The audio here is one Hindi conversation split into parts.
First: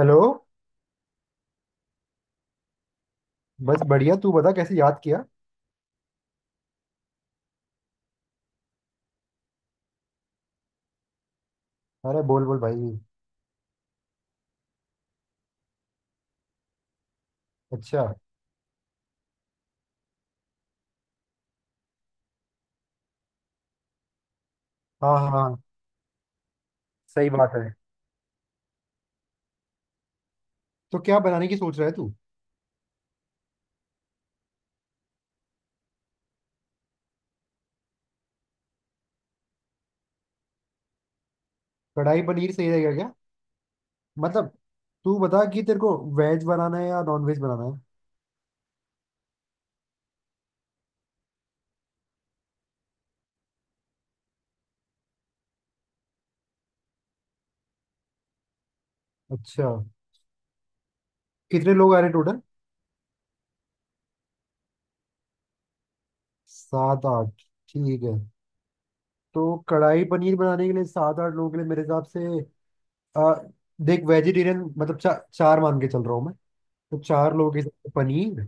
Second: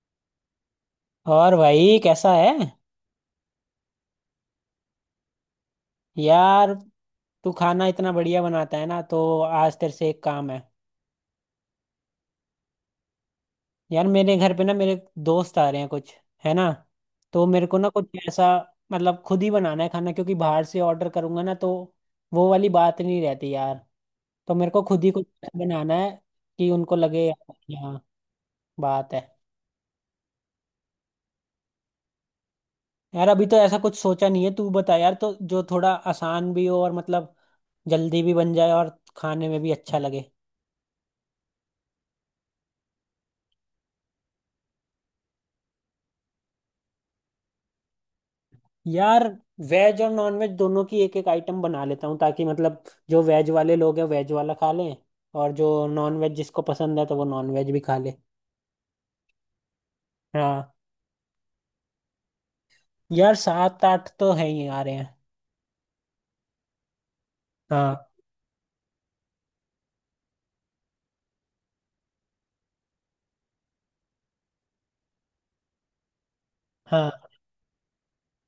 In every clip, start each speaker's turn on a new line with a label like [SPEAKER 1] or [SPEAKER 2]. [SPEAKER 1] हेलो।
[SPEAKER 2] और भाई कैसा है।
[SPEAKER 1] बस बढ़िया, तू बता कैसे याद किया।
[SPEAKER 2] यार, तू खाना इतना बढ़िया बनाता है ना, तो आज तेरे से एक काम है।
[SPEAKER 1] अरे बोल बोल भाई।
[SPEAKER 2] यार, मेरे घर पे ना, मेरे दोस्त आ रहे हैं कुछ, है ना। तो मेरे को ना कुछ
[SPEAKER 1] अच्छा।
[SPEAKER 2] ऐसा, मतलब खुद ही बनाना है खाना, क्योंकि बाहर से ऑर्डर करूंगा ना तो वो वाली बात नहीं रहती यार। तो मेरे को खुद ही
[SPEAKER 1] हाँ
[SPEAKER 2] कुछ
[SPEAKER 1] हाँ हाँ,
[SPEAKER 2] ऐसा बनाना है कि उनको लगे
[SPEAKER 1] सही बात
[SPEAKER 2] यार,
[SPEAKER 1] है।
[SPEAKER 2] यहाँ बात है।
[SPEAKER 1] तो क्या बनाने की सोच रहा है तू?
[SPEAKER 2] यार, अभी तो ऐसा कुछ सोचा नहीं है, तू बता यार, तो जो थोड़ा आसान भी हो और मतलब जल्दी भी बन जाए और खाने में भी अच्छा लगे।
[SPEAKER 1] कढ़ाई पनीर सही रहेगा क्या? मतलब तू बता कि तेरे को वेज बनाना है या नॉन वेज बनाना है।
[SPEAKER 2] यार, वेज और नॉन वेज दोनों की एक एक आइटम बना लेता हूँ, ताकि मतलब जो वेज वाले लोग हैं वेज वाला खा लें, और जो नॉन वेज जिसको पसंद है तो वो नॉन वेज भी खा ले।
[SPEAKER 1] अच्छा,
[SPEAKER 2] हाँ।
[SPEAKER 1] कितने लोग आ रहे टोटल?
[SPEAKER 2] यार, सात आठ तो है ही आ रहे हैं।
[SPEAKER 1] 7 8 ठीक
[SPEAKER 2] हाँ,
[SPEAKER 1] है। तो कढ़ाई पनीर बनाने के लिए 7 8 लोगों के लिए मेरे हिसाब से आ, देख वेजिटेरियन मतलब 4 मान के चल रहा हूँ मैं। तो
[SPEAKER 2] हाँ,
[SPEAKER 1] 4 लोगों के हिसाब से पनीर,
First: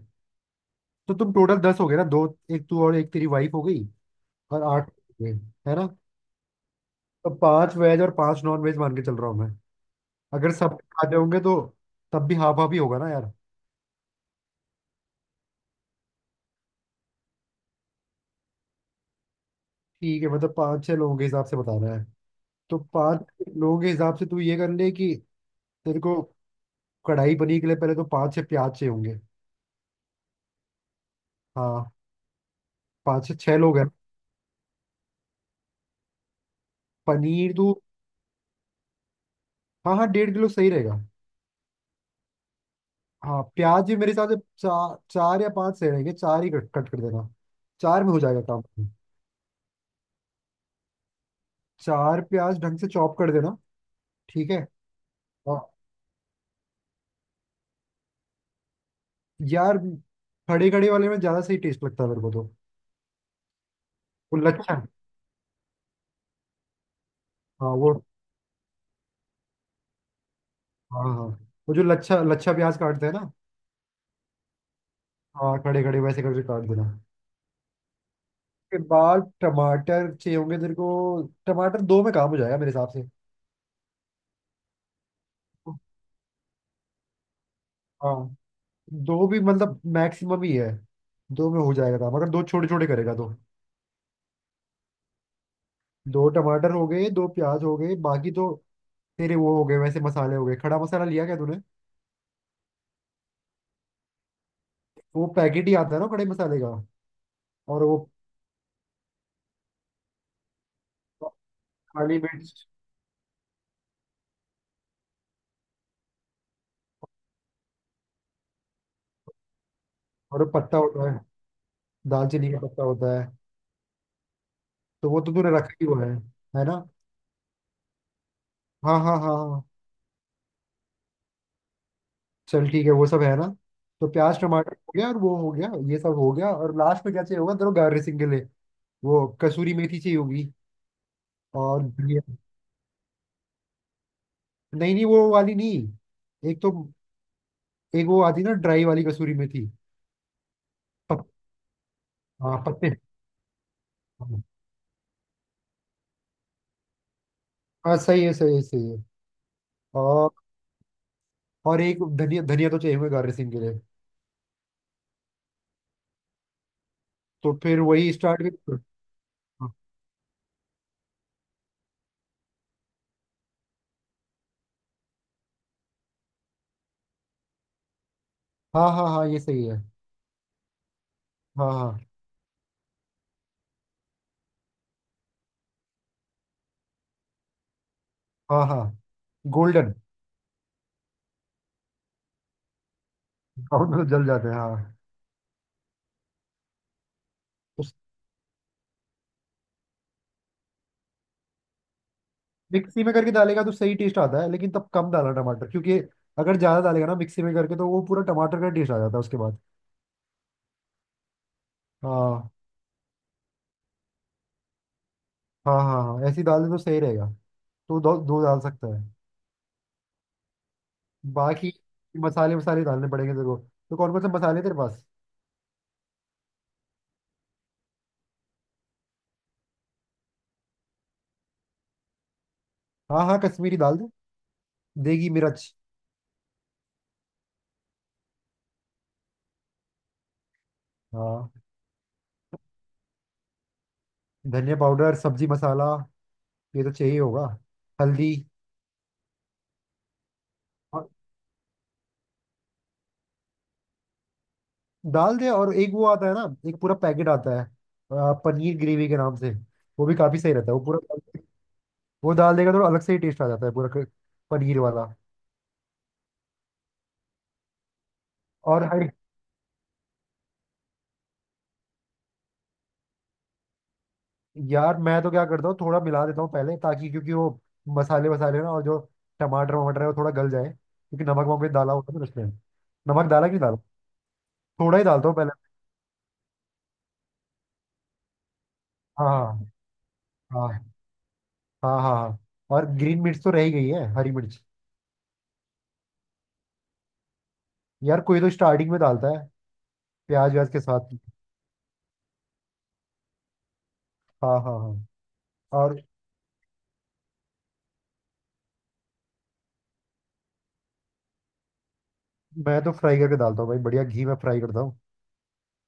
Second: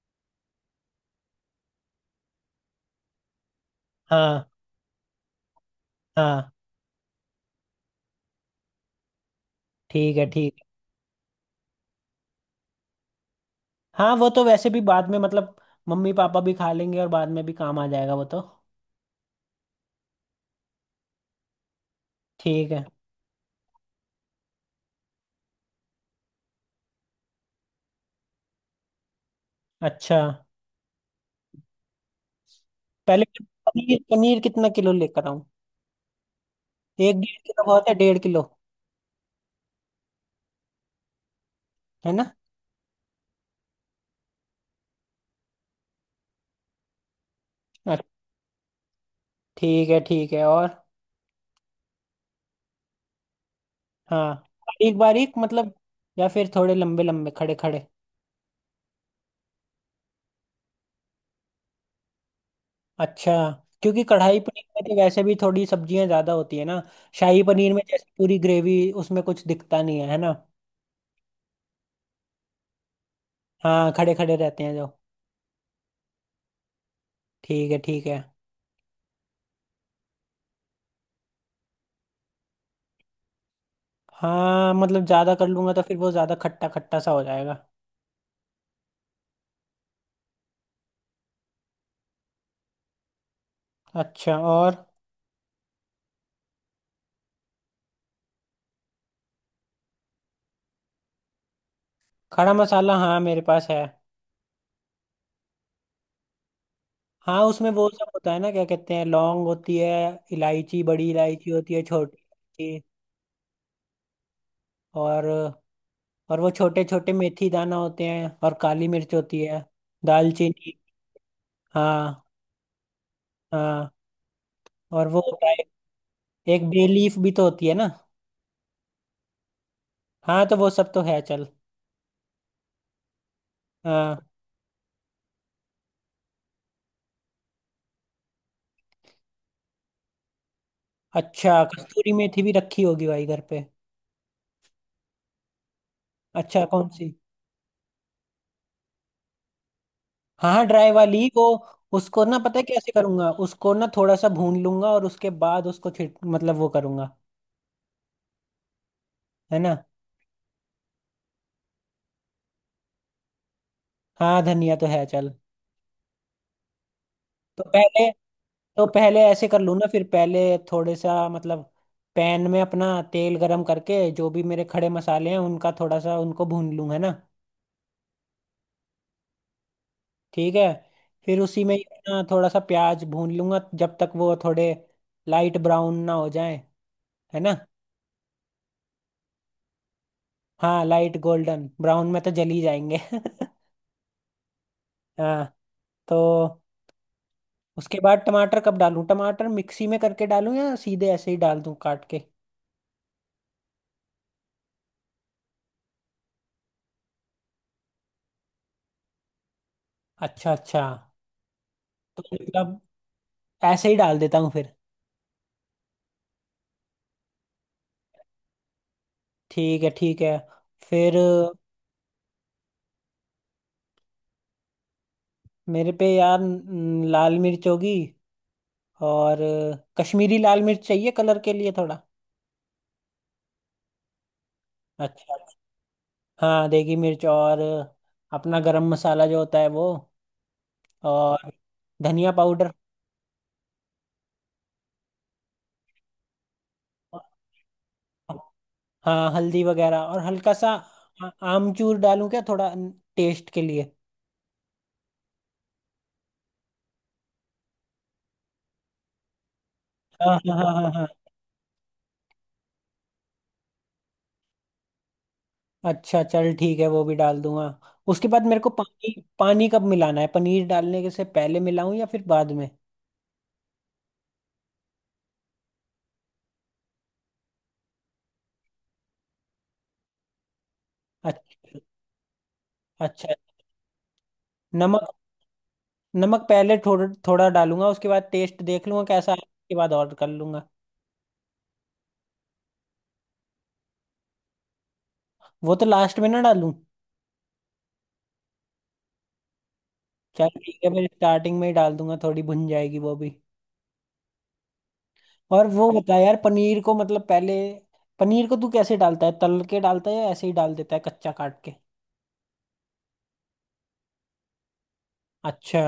[SPEAKER 1] तो तुम टोटल 10 हो गए ना? दो, एक तू और एक तेरी वाइफ हो गई,
[SPEAKER 2] हाँ,
[SPEAKER 1] और 8 वेज, है ना?
[SPEAKER 2] हाँ।
[SPEAKER 1] तो 5 वेज और 5 नॉन वेज मान के चल रहा हूँ मैं।
[SPEAKER 2] ठीक है,
[SPEAKER 1] अगर
[SPEAKER 2] ठीक है।
[SPEAKER 1] सब खाते होंगे तो तब भी हाफ हाफ ही होगा ना यार।
[SPEAKER 2] हाँ, वो तो वैसे भी बाद में मतलब मम्मी पापा भी खा लेंगे और बाद में भी काम आ जाएगा वो तो।
[SPEAKER 1] ठीक है, मतलब 5 6 लोगों के हिसाब से बता रहा है।
[SPEAKER 2] ठीक
[SPEAKER 1] तो
[SPEAKER 2] है।
[SPEAKER 1] 5 लोगों के हिसाब से तू ये कर ले कि तेरे को कढ़ाई पनीर के लिए पहले तो 5 6 प्याज चाहिए होंगे।
[SPEAKER 2] अच्छा,
[SPEAKER 1] हाँ,
[SPEAKER 2] पहले
[SPEAKER 1] पांच से
[SPEAKER 2] तो
[SPEAKER 1] छह लोग हैं।
[SPEAKER 2] पनीर पनीर कितना किलो लेकर आऊँ। एक डेढ़
[SPEAKER 1] पनीर
[SPEAKER 2] किलो
[SPEAKER 1] तू,
[SPEAKER 2] बहुत है, डेढ़ किलो,
[SPEAKER 1] हाँ हाँ 1.5 किलो सही रहेगा।
[SPEAKER 2] है ना।
[SPEAKER 1] हाँ, प्याज भी मेरे हिसाब से 4 4 या 5 सही रहेंगे, चार ही कट कट कर देना।
[SPEAKER 2] अच्छा,
[SPEAKER 1] 4 में हो जाएगा काम।
[SPEAKER 2] ठीक है, ठीक है, और
[SPEAKER 1] 4 प्याज ढंग से चॉप कर देना।
[SPEAKER 2] हाँ।
[SPEAKER 1] ठीक है।
[SPEAKER 2] बारीक बारीक
[SPEAKER 1] और
[SPEAKER 2] मतलब, या फिर थोड़े लंबे लंबे, खड़े खड़े।
[SPEAKER 1] यार, खड़े खड़े वाले में ज्यादा सही टेस्ट लगता है मेरे को तो।
[SPEAKER 2] अच्छा, क्योंकि
[SPEAKER 1] वो
[SPEAKER 2] कढ़ाई पनीर
[SPEAKER 1] लच्छा,
[SPEAKER 2] में तो वैसे भी थोड़ी सब्जियां ज्यादा होती है ना, शाही
[SPEAKER 1] हाँ
[SPEAKER 2] पनीर में
[SPEAKER 1] वो,
[SPEAKER 2] जैसे पूरी ग्रेवी, उसमें कुछ दिखता नहीं है, है ना।
[SPEAKER 1] हाँ हाँ, वो जो लच्छा लच्छा प्याज काटते हैं ना,
[SPEAKER 2] हाँ, खड़े खड़े रहते हैं जो।
[SPEAKER 1] हाँ खड़े खड़े वैसे करके काट देना।
[SPEAKER 2] ठीक है, ठीक है।
[SPEAKER 1] के बाद टमाटर चाहिए होंगे तेरे को। टमाटर 2 में काम हो जाएगा मेरे हिसाब से।
[SPEAKER 2] हाँ, मतलब ज्यादा कर लूंगा तो फिर वो ज्यादा खट्टा खट्टा सा हो जाएगा।
[SPEAKER 1] हाँ, 2 भी मतलब मैक्सिमम ही है। 2 में हो जाएगा काम अगर 2 छोटे छोटे करेगा तो।
[SPEAKER 2] अच्छा, और
[SPEAKER 1] 2 टमाटर हो गए, 2 प्याज हो गए, बाकी तो तेरे वो हो गए, वैसे मसाले हो गए। खड़ा मसाला लिया क्या तूने?
[SPEAKER 2] खड़ा मसाला हाँ, मेरे पास है।
[SPEAKER 1] वो पैकेट ही आता है ना खड़े मसाले का।
[SPEAKER 2] हाँ, उसमें
[SPEAKER 1] और
[SPEAKER 2] वो
[SPEAKER 1] वो
[SPEAKER 2] सब होता है ना, क्या कहते हैं, लौंग होती है, इलायची, बड़ी इलायची होती है, छोटी
[SPEAKER 1] काली मिर्च
[SPEAKER 2] इलायची, और और वो छोटे छोटे मेथी दाना होते हैं, और काली मिर्च होती है,
[SPEAKER 1] और वो
[SPEAKER 2] दालचीनी।
[SPEAKER 1] पत्ता होता है,
[SPEAKER 2] हाँ,
[SPEAKER 1] दालचीनी का पत्ता होता है।
[SPEAKER 2] हाँ। और
[SPEAKER 1] तो
[SPEAKER 2] वो
[SPEAKER 1] वो तो
[SPEAKER 2] होता
[SPEAKER 1] तूने
[SPEAKER 2] है,
[SPEAKER 1] रखा ही हुआ है
[SPEAKER 2] एक
[SPEAKER 1] ना?
[SPEAKER 2] बे लीफ भी तो होती है ना।
[SPEAKER 1] हाँ हाँ हाँ हाँ,
[SPEAKER 2] हाँ, तो वो सब तो है, चल।
[SPEAKER 1] चल ठीक है वो सब है ना। तो
[SPEAKER 2] हाँ।
[SPEAKER 1] प्याज टमाटर हो गया और वो हो गया, ये सब हो गया, और लास्ट में क्या चाहिए होगा तेरे गार्निशिंग के लिए? वो कसूरी मेथी चाहिए होगी।
[SPEAKER 2] अच्छा,
[SPEAKER 1] और
[SPEAKER 2] कस्तूरी
[SPEAKER 1] धनिया,
[SPEAKER 2] मेथी भी रखी होगी भाई घर पे।
[SPEAKER 1] नहीं नहीं वो वाली नहीं। एक
[SPEAKER 2] अच्छा,
[SPEAKER 1] तो,
[SPEAKER 2] कौन सी।
[SPEAKER 1] एक वो आती ना ड्राई वाली कसूरी मेथी।
[SPEAKER 2] हाँ हाँ, ड्राई वाली
[SPEAKER 1] पत,
[SPEAKER 2] वो, उसको ना
[SPEAKER 1] हाँ
[SPEAKER 2] पता है
[SPEAKER 1] पत्ते,
[SPEAKER 2] कैसे करूंगा, उसको ना थोड़ा सा भून लूंगा और उसके बाद उसको छिट मतलब वो करूंगा,
[SPEAKER 1] हाँ सही है सही है सही है।
[SPEAKER 2] है ना।
[SPEAKER 1] और और एक धनिया धनिया तो चाहिए होगा गार्निशिंग के लिए।
[SPEAKER 2] हाँ, धनिया तो है, चल।
[SPEAKER 1] तो
[SPEAKER 2] तो
[SPEAKER 1] फिर
[SPEAKER 2] पहले
[SPEAKER 1] वही स्टार्ट।
[SPEAKER 2] तो पहले ऐसे कर लूँ ना, फिर पहले थोड़े सा मतलब पैन में अपना तेल गरम करके जो भी मेरे खड़े मसाले हैं उनका थोड़ा सा उनको भून लूँ, है ना।
[SPEAKER 1] हाँ हाँ हाँ, ये सही है।
[SPEAKER 2] ठीक है। फिर उसी
[SPEAKER 1] हाँ
[SPEAKER 2] में ही
[SPEAKER 1] हाँ
[SPEAKER 2] अपना थोड़ा सा प्याज भून लूंगा जब तक वो थोड़े लाइट ब्राउन ना हो जाए, है ना।
[SPEAKER 1] हाँ हाँ, गोल्डन
[SPEAKER 2] हाँ, लाइट गोल्डन ब्राउन में तो जल ही जाएंगे
[SPEAKER 1] ब्राउन में तो जल जाते हैं, हाँ।
[SPEAKER 2] हाँ, तो
[SPEAKER 1] उस
[SPEAKER 2] उसके बाद टमाटर कब डालूं, टमाटर मिक्सी में करके डालूं या सीधे ऐसे ही डाल दूं काट के।
[SPEAKER 1] मिक्सी में करके डालेगा तो सही टेस्ट आता है, लेकिन तब कम डालना टमाटर क्योंकि अगर ज्यादा डालेगा ना मिक्सी में करके तो वो पूरा टमाटर का टेस्ट आ जाता है उसके बाद।
[SPEAKER 2] अच्छा, अच्छा, तो
[SPEAKER 1] हाँ
[SPEAKER 2] मतलब ऐसे ही डाल देता हूँ।
[SPEAKER 1] हाँ हाँ हाँ, ऐसी दाल तो सही रहेगा। तो 2 2 डाल सकता है।
[SPEAKER 2] ठीक है, ठीक है। फिर
[SPEAKER 1] बाकी मसाले मसाले डालने पड़ेंगे तेरे को। तो कौन कौन से मसाले हैं तेरे पास?
[SPEAKER 2] मेरे पे यार लाल मिर्च होगी, और कश्मीरी लाल मिर्च चाहिए कलर के लिए थोड़ा।
[SPEAKER 1] हाँ हाँ, कश्मीरी डाल दे। देगी
[SPEAKER 2] अच्छा।
[SPEAKER 1] मिर्च।
[SPEAKER 2] हाँ, देगी मिर्च और अपना गरम मसाला जो होता है वो, और
[SPEAKER 1] हाँ।
[SPEAKER 2] धनिया पाउडर।
[SPEAKER 1] धनिया पाउडर, सब्जी मसाला, ये तो चाहिए होगा, हल्दी।
[SPEAKER 2] हाँ, हल्दी वगैरह और हल्का सा आमचूर डालूं क्या थोड़ा टेस्ट के लिए।
[SPEAKER 1] डाल दे, और एक वो आता है ना, एक पूरा पैकेट आता है पनीर ग्रेवी के नाम से, वो भी
[SPEAKER 2] हाँ,
[SPEAKER 1] काफी सही
[SPEAKER 2] हाँ,
[SPEAKER 1] रहता
[SPEAKER 2] हाँ,
[SPEAKER 1] है वो
[SPEAKER 2] हाँ,
[SPEAKER 1] पूरा।
[SPEAKER 2] हाँ।
[SPEAKER 1] वो डाल देगा तो अलग से ही टेस्ट आ जाता है पूरा, पनीर वाला।
[SPEAKER 2] अच्छा, चल ठीक है, वो भी डाल दूंगा। उसके बाद मेरे को
[SPEAKER 1] और हर
[SPEAKER 2] पानी पानी कब मिलाना है, पनीर डालने के से पहले मिलाऊं या फिर बाद में।
[SPEAKER 1] यार मैं तो क्या करता हूँ थोड़ा मिला देता हूँ पहले ताकि, क्योंकि वो मसाले वसाले ना और जो टमाटर वमाटर है वो थोड़ा गल जाए क्योंकि नमक वमक भी
[SPEAKER 2] अच्छा,
[SPEAKER 1] डाला होता है ना उसमें। नमक
[SPEAKER 2] अच्छा,
[SPEAKER 1] डाला कि नहीं डाला? थोड़ा ही
[SPEAKER 2] नमक।
[SPEAKER 1] डालता हूँ पहले।
[SPEAKER 2] नमक पहले थोड़ा थोड़ा डालूंगा, उसके बाद टेस्ट देख लूंगा कैसा है,
[SPEAKER 1] हाँ
[SPEAKER 2] उसके बाद और कर लूंगा।
[SPEAKER 1] हाँ हाँ, हाँ हाँ हाँ, और ग्रीन मिर्च तो रह ही गई है, हरी मिर्च।
[SPEAKER 2] वो तो लास्ट में ना डालूं।
[SPEAKER 1] यार कोई तो स्टार्टिंग में डालता है
[SPEAKER 2] चल
[SPEAKER 1] प्याज व्याज
[SPEAKER 2] ठीक
[SPEAKER 1] के
[SPEAKER 2] है, मैं
[SPEAKER 1] साथ।
[SPEAKER 2] स्टार्टिंग में ही डाल दूंगा, थोड़ी भुन जाएगी वो भी।
[SPEAKER 1] हाँ हाँ हाँ।
[SPEAKER 2] और वो
[SPEAKER 1] और
[SPEAKER 2] बता यार, पनीर को मतलब पहले, पनीर को तू कैसे डालता है, तल के डालता है या ऐसे ही डाल देता है कच्चा काट के।
[SPEAKER 1] मैं तो फ्राई करके डालता हूँ भाई, बढ़िया घी में फ्राई करता हूँ,
[SPEAKER 2] अच्छा।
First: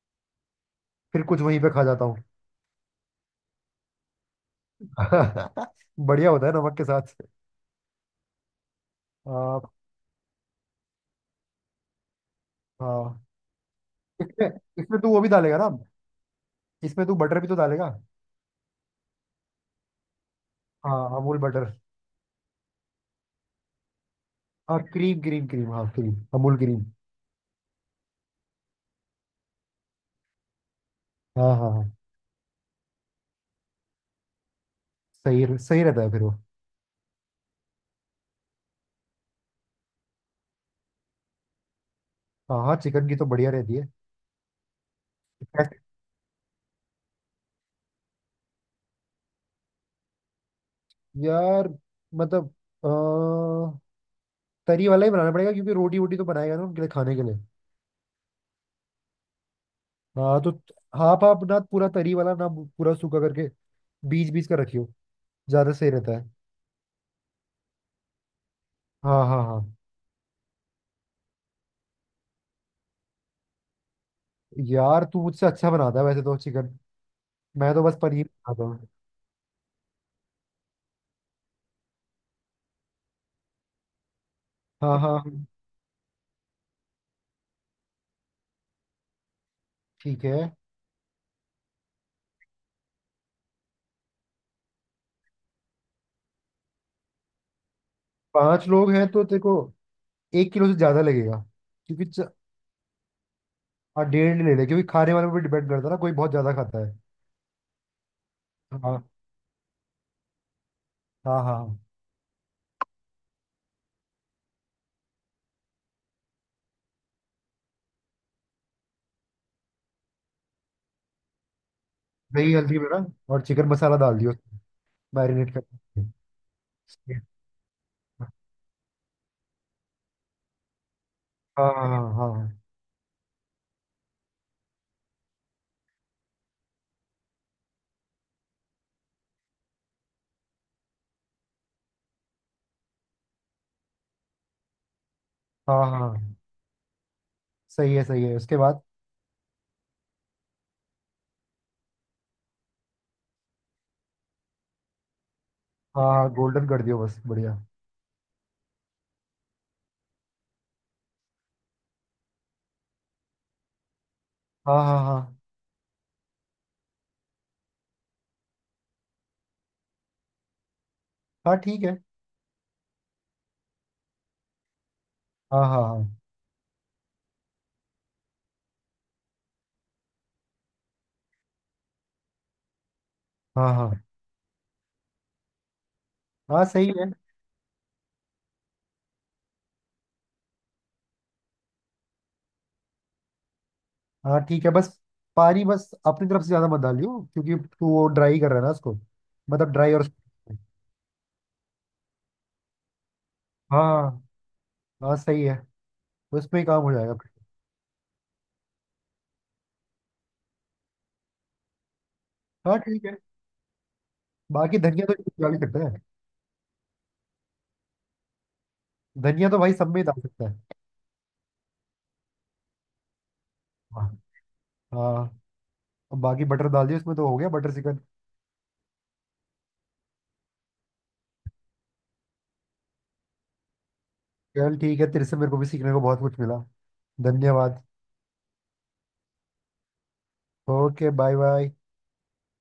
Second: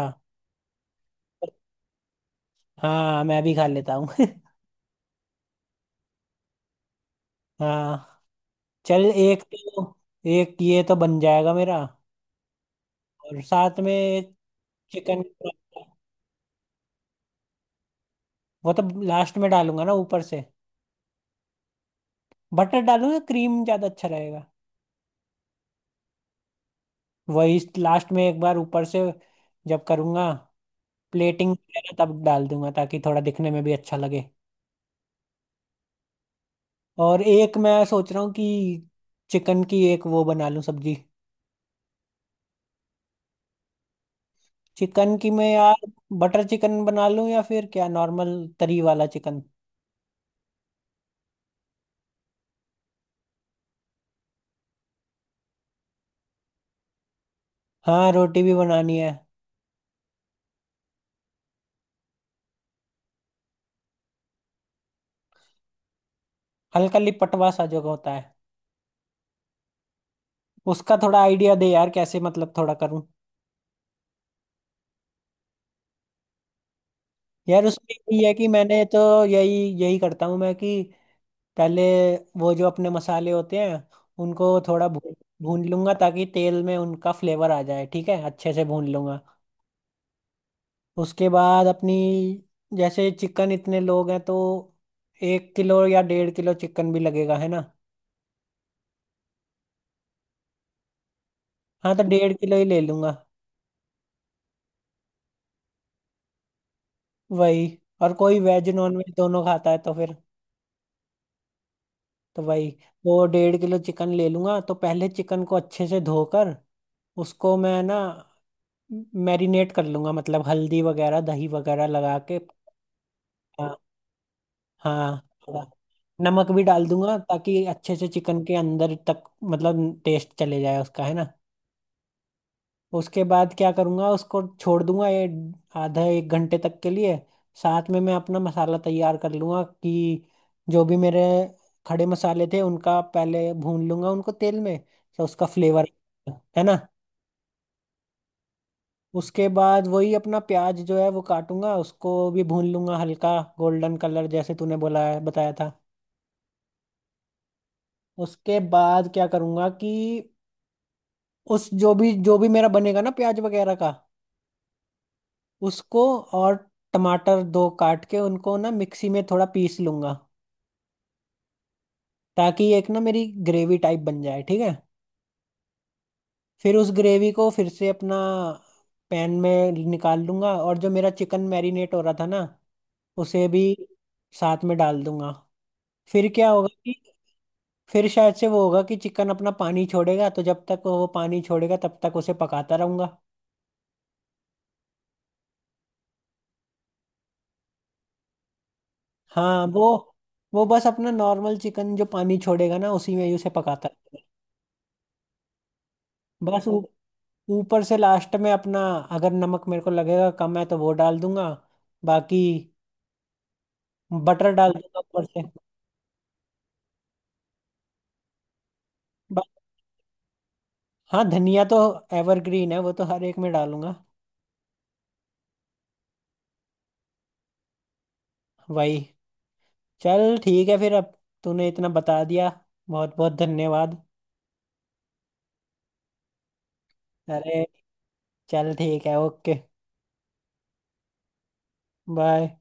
[SPEAKER 1] फिर कुछ वहीं पे खा जाता हूँ।
[SPEAKER 2] हाँ, मैं भी खा लेता हूँ
[SPEAKER 1] बढ़िया होता है नमक के साथ।
[SPEAKER 2] हाँ, चल एक
[SPEAKER 1] आ,
[SPEAKER 2] तो, एक ये तो बन जाएगा मेरा,
[SPEAKER 1] हाँ।
[SPEAKER 2] और साथ में
[SPEAKER 1] इसमें इसमें तू वो
[SPEAKER 2] चिकन।
[SPEAKER 1] भी डालेगा ना? इसमें तू बटर भी तो डालेगा।
[SPEAKER 2] वो तो लास्ट में डालूंगा ना, ऊपर से।
[SPEAKER 1] हाँ अमूल बटर।
[SPEAKER 2] बटर डालूं या क्रीम ज्यादा अच्छा रहेगा।
[SPEAKER 1] हाँ क्रीम क्रीम क्रीम, हाँ क्रीम, अमूल क्रीम।
[SPEAKER 2] वही लास्ट में एक बार ऊपर से, जब करूंगा प्लेटिंग
[SPEAKER 1] हाँ हाँ हाँ,
[SPEAKER 2] वगैरह तब डाल दूंगा, ताकि थोड़ा दिखने में भी अच्छा लगे।
[SPEAKER 1] सही सही रहता है फिर वो।
[SPEAKER 2] और एक मैं सोच रहा हूँ कि चिकन की एक वो बना लूं सब्जी।
[SPEAKER 1] हाँ हाँ, चिकन की तो बढ़िया रहती है।
[SPEAKER 2] चिकन की, मैं यार
[SPEAKER 1] ऐसे-
[SPEAKER 2] बटर चिकन बना लूं या फिर क्या नॉर्मल तरी वाला चिकन।
[SPEAKER 1] यार मतलब अ, तरी वाला ही बनाना पड़ेगा क्योंकि रोटी वोटी तो बनाएगा ना उनके लिए खाने के लिए।
[SPEAKER 2] हाँ, रोटी भी बनानी है।
[SPEAKER 1] हाँ तो हाफ हाफ ना, पूरा तरी वाला ना पूरा सूखा करके, बीच बीच का रखियो, ज्यादा सही रहता है।
[SPEAKER 2] हल्का लिपटवा सा जो होता है,
[SPEAKER 1] हाँ हाँ हाँ,
[SPEAKER 2] उसका थोड़ा आइडिया दे यार, कैसे मतलब थोड़ा करूँ।
[SPEAKER 1] यार तू मुझसे अच्छा बनाता है वैसे तो चिकन,
[SPEAKER 2] यार,
[SPEAKER 1] मैं तो
[SPEAKER 2] उसमें
[SPEAKER 1] बस
[SPEAKER 2] यही
[SPEAKER 1] पनीर
[SPEAKER 2] है कि
[SPEAKER 1] बनाता
[SPEAKER 2] मैंने
[SPEAKER 1] हूँ।
[SPEAKER 2] तो यही यही करता हूँ मैं, कि पहले वो जो अपने मसाले होते हैं उनको थोड़ा
[SPEAKER 1] हाँ
[SPEAKER 2] भून
[SPEAKER 1] हाँ हाँ,
[SPEAKER 2] भून लूंगा ताकि तेल में उनका फ्लेवर आ जाए, ठीक है अच्छे से भून लूंगा।
[SPEAKER 1] ठीक है,
[SPEAKER 2] उसके बाद अपनी, जैसे चिकन, इतने लोग हैं तो एक किलो या डेढ़ किलो चिकन भी लगेगा, है ना।
[SPEAKER 1] पांच लोग हैं तो तेरे को 1 किलो से ज्यादा लगेगा
[SPEAKER 2] हाँ, तो
[SPEAKER 1] क्योंकि
[SPEAKER 2] डेढ़ किलो ही ले लूंगा।
[SPEAKER 1] हाँ डेढ़ ले ले, क्योंकि खाने वाले पर डिपेंड करता है ना, कोई बहुत ज्यादा खाता है।
[SPEAKER 2] वही, और कोई वेज नॉन
[SPEAKER 1] हाँ
[SPEAKER 2] वेज दोनों खाता है तो फिर,
[SPEAKER 1] हाँ हाँ।
[SPEAKER 2] तो वही तो डेढ़ किलो चिकन ले लूंगा। तो पहले चिकन को अच्छे से धोकर उसको मैं ना मैरिनेट कर लूंगा, मतलब हल्दी वगैरह दही वगैरह लगा के।
[SPEAKER 1] दही हल्दी मेरा, और चिकन
[SPEAKER 2] हाँ,
[SPEAKER 1] मसाला डाल दियो,
[SPEAKER 2] हाँ।
[SPEAKER 1] मैरिनेट कर।
[SPEAKER 2] थोड़ा नमक भी डाल दूंगा ताकि अच्छे से चिकन के अंदर तक मतलब टेस्ट चले जाए उसका, है ना।
[SPEAKER 1] हाँ हाँ हाँ हाँ
[SPEAKER 2] उसके बाद क्या करूंगा, उसको छोड़ दूंगा ये आधा एक घंटे तक के लिए। साथ में मैं अपना मसाला तैयार कर लूंगा कि जो भी मेरे खड़े मसाले थे उनका पहले भून लूंगा उनको तेल में, तो उसका
[SPEAKER 1] हाँ
[SPEAKER 2] फ्लेवर,
[SPEAKER 1] हाँ, हाँ।
[SPEAKER 2] है ना।
[SPEAKER 1] सही है सही है, उसके बाद
[SPEAKER 2] उसके बाद वही अपना प्याज जो है वो काटूंगा, उसको भी भून लूंगा, हल्का गोल्डन कलर जैसे तूने बोला है, बताया था।
[SPEAKER 1] हाँ हाँ, गोल्डन कर दियो बस बढ़िया।
[SPEAKER 2] उसके बाद क्या करूंगा कि उस जो भी मेरा बनेगा ना प्याज वगैरह का,
[SPEAKER 1] हाँ हाँ हाँ
[SPEAKER 2] उसको, और टमाटर दो काट के उनको ना मिक्सी में थोड़ा पीस लूंगा
[SPEAKER 1] हाँ ठीक है।
[SPEAKER 2] ताकि एक ना मेरी ग्रेवी टाइप बन जाए, ठीक है।
[SPEAKER 1] हाँ हाँ हाँ
[SPEAKER 2] फिर उस ग्रेवी को फिर से अपना पैन में निकाल लूंगा, और जो मेरा चिकन मैरिनेट हो रहा था ना उसे भी
[SPEAKER 1] हाँ हाँ
[SPEAKER 2] साथ में डाल दूंगा। फिर क्या
[SPEAKER 1] हाँ सही
[SPEAKER 2] होगा,
[SPEAKER 1] है।
[SPEAKER 2] फिर शायद से वो होगा कि चिकन अपना पानी छोड़ेगा, तो जब तक वो पानी छोड़ेगा तब तक उसे पकाता रहूंगा।
[SPEAKER 1] हाँ ठीक है बस, पानी बस अपनी तरफ से ज्यादा मत डालियो क्योंकि तू वो ड्राई कर रहा है ना उसको,
[SPEAKER 2] हाँ,
[SPEAKER 1] मतलब
[SPEAKER 2] वो
[SPEAKER 1] ड्राई और,
[SPEAKER 2] वो बस अपना नॉर्मल चिकन जो पानी छोड़ेगा ना उसी में ही उसे पकाता रहूंगा।
[SPEAKER 1] हाँ हाँ सही है, उस पे ही
[SPEAKER 2] बस
[SPEAKER 1] काम हो जाएगा फिर।
[SPEAKER 2] ऊपर से लास्ट में अपना, अगर नमक मेरे को लगेगा कम है तो वो डाल दूंगा, बाकी
[SPEAKER 1] हाँ ठीक है।
[SPEAKER 2] बटर डाल
[SPEAKER 1] बाकी
[SPEAKER 2] दूंगा
[SPEAKER 1] धनिया तो
[SPEAKER 2] ऊपर से
[SPEAKER 1] डाल ही सकते हैं,
[SPEAKER 2] बस।
[SPEAKER 1] धनिया तो भाई सब में ही डाल सकता है।
[SPEAKER 2] हाँ, धनिया तो एवरग्रीन है, वो तो हर एक में डालूंगा।
[SPEAKER 1] हाँ हाँ, अब बाकी बटर डाल दिया उसमें तो हो गया बटर चिकन।
[SPEAKER 2] वही, चल ठीक है फिर, अब तूने इतना बता दिया, बहुत बहुत धन्यवाद।
[SPEAKER 1] चल ठीक है, तेरे से मेरे को भी सीखने को बहुत कुछ मिला,
[SPEAKER 2] अरे,
[SPEAKER 1] धन्यवाद।
[SPEAKER 2] चल ठीक है, okay
[SPEAKER 1] okay bye bye.
[SPEAKER 2] Bye.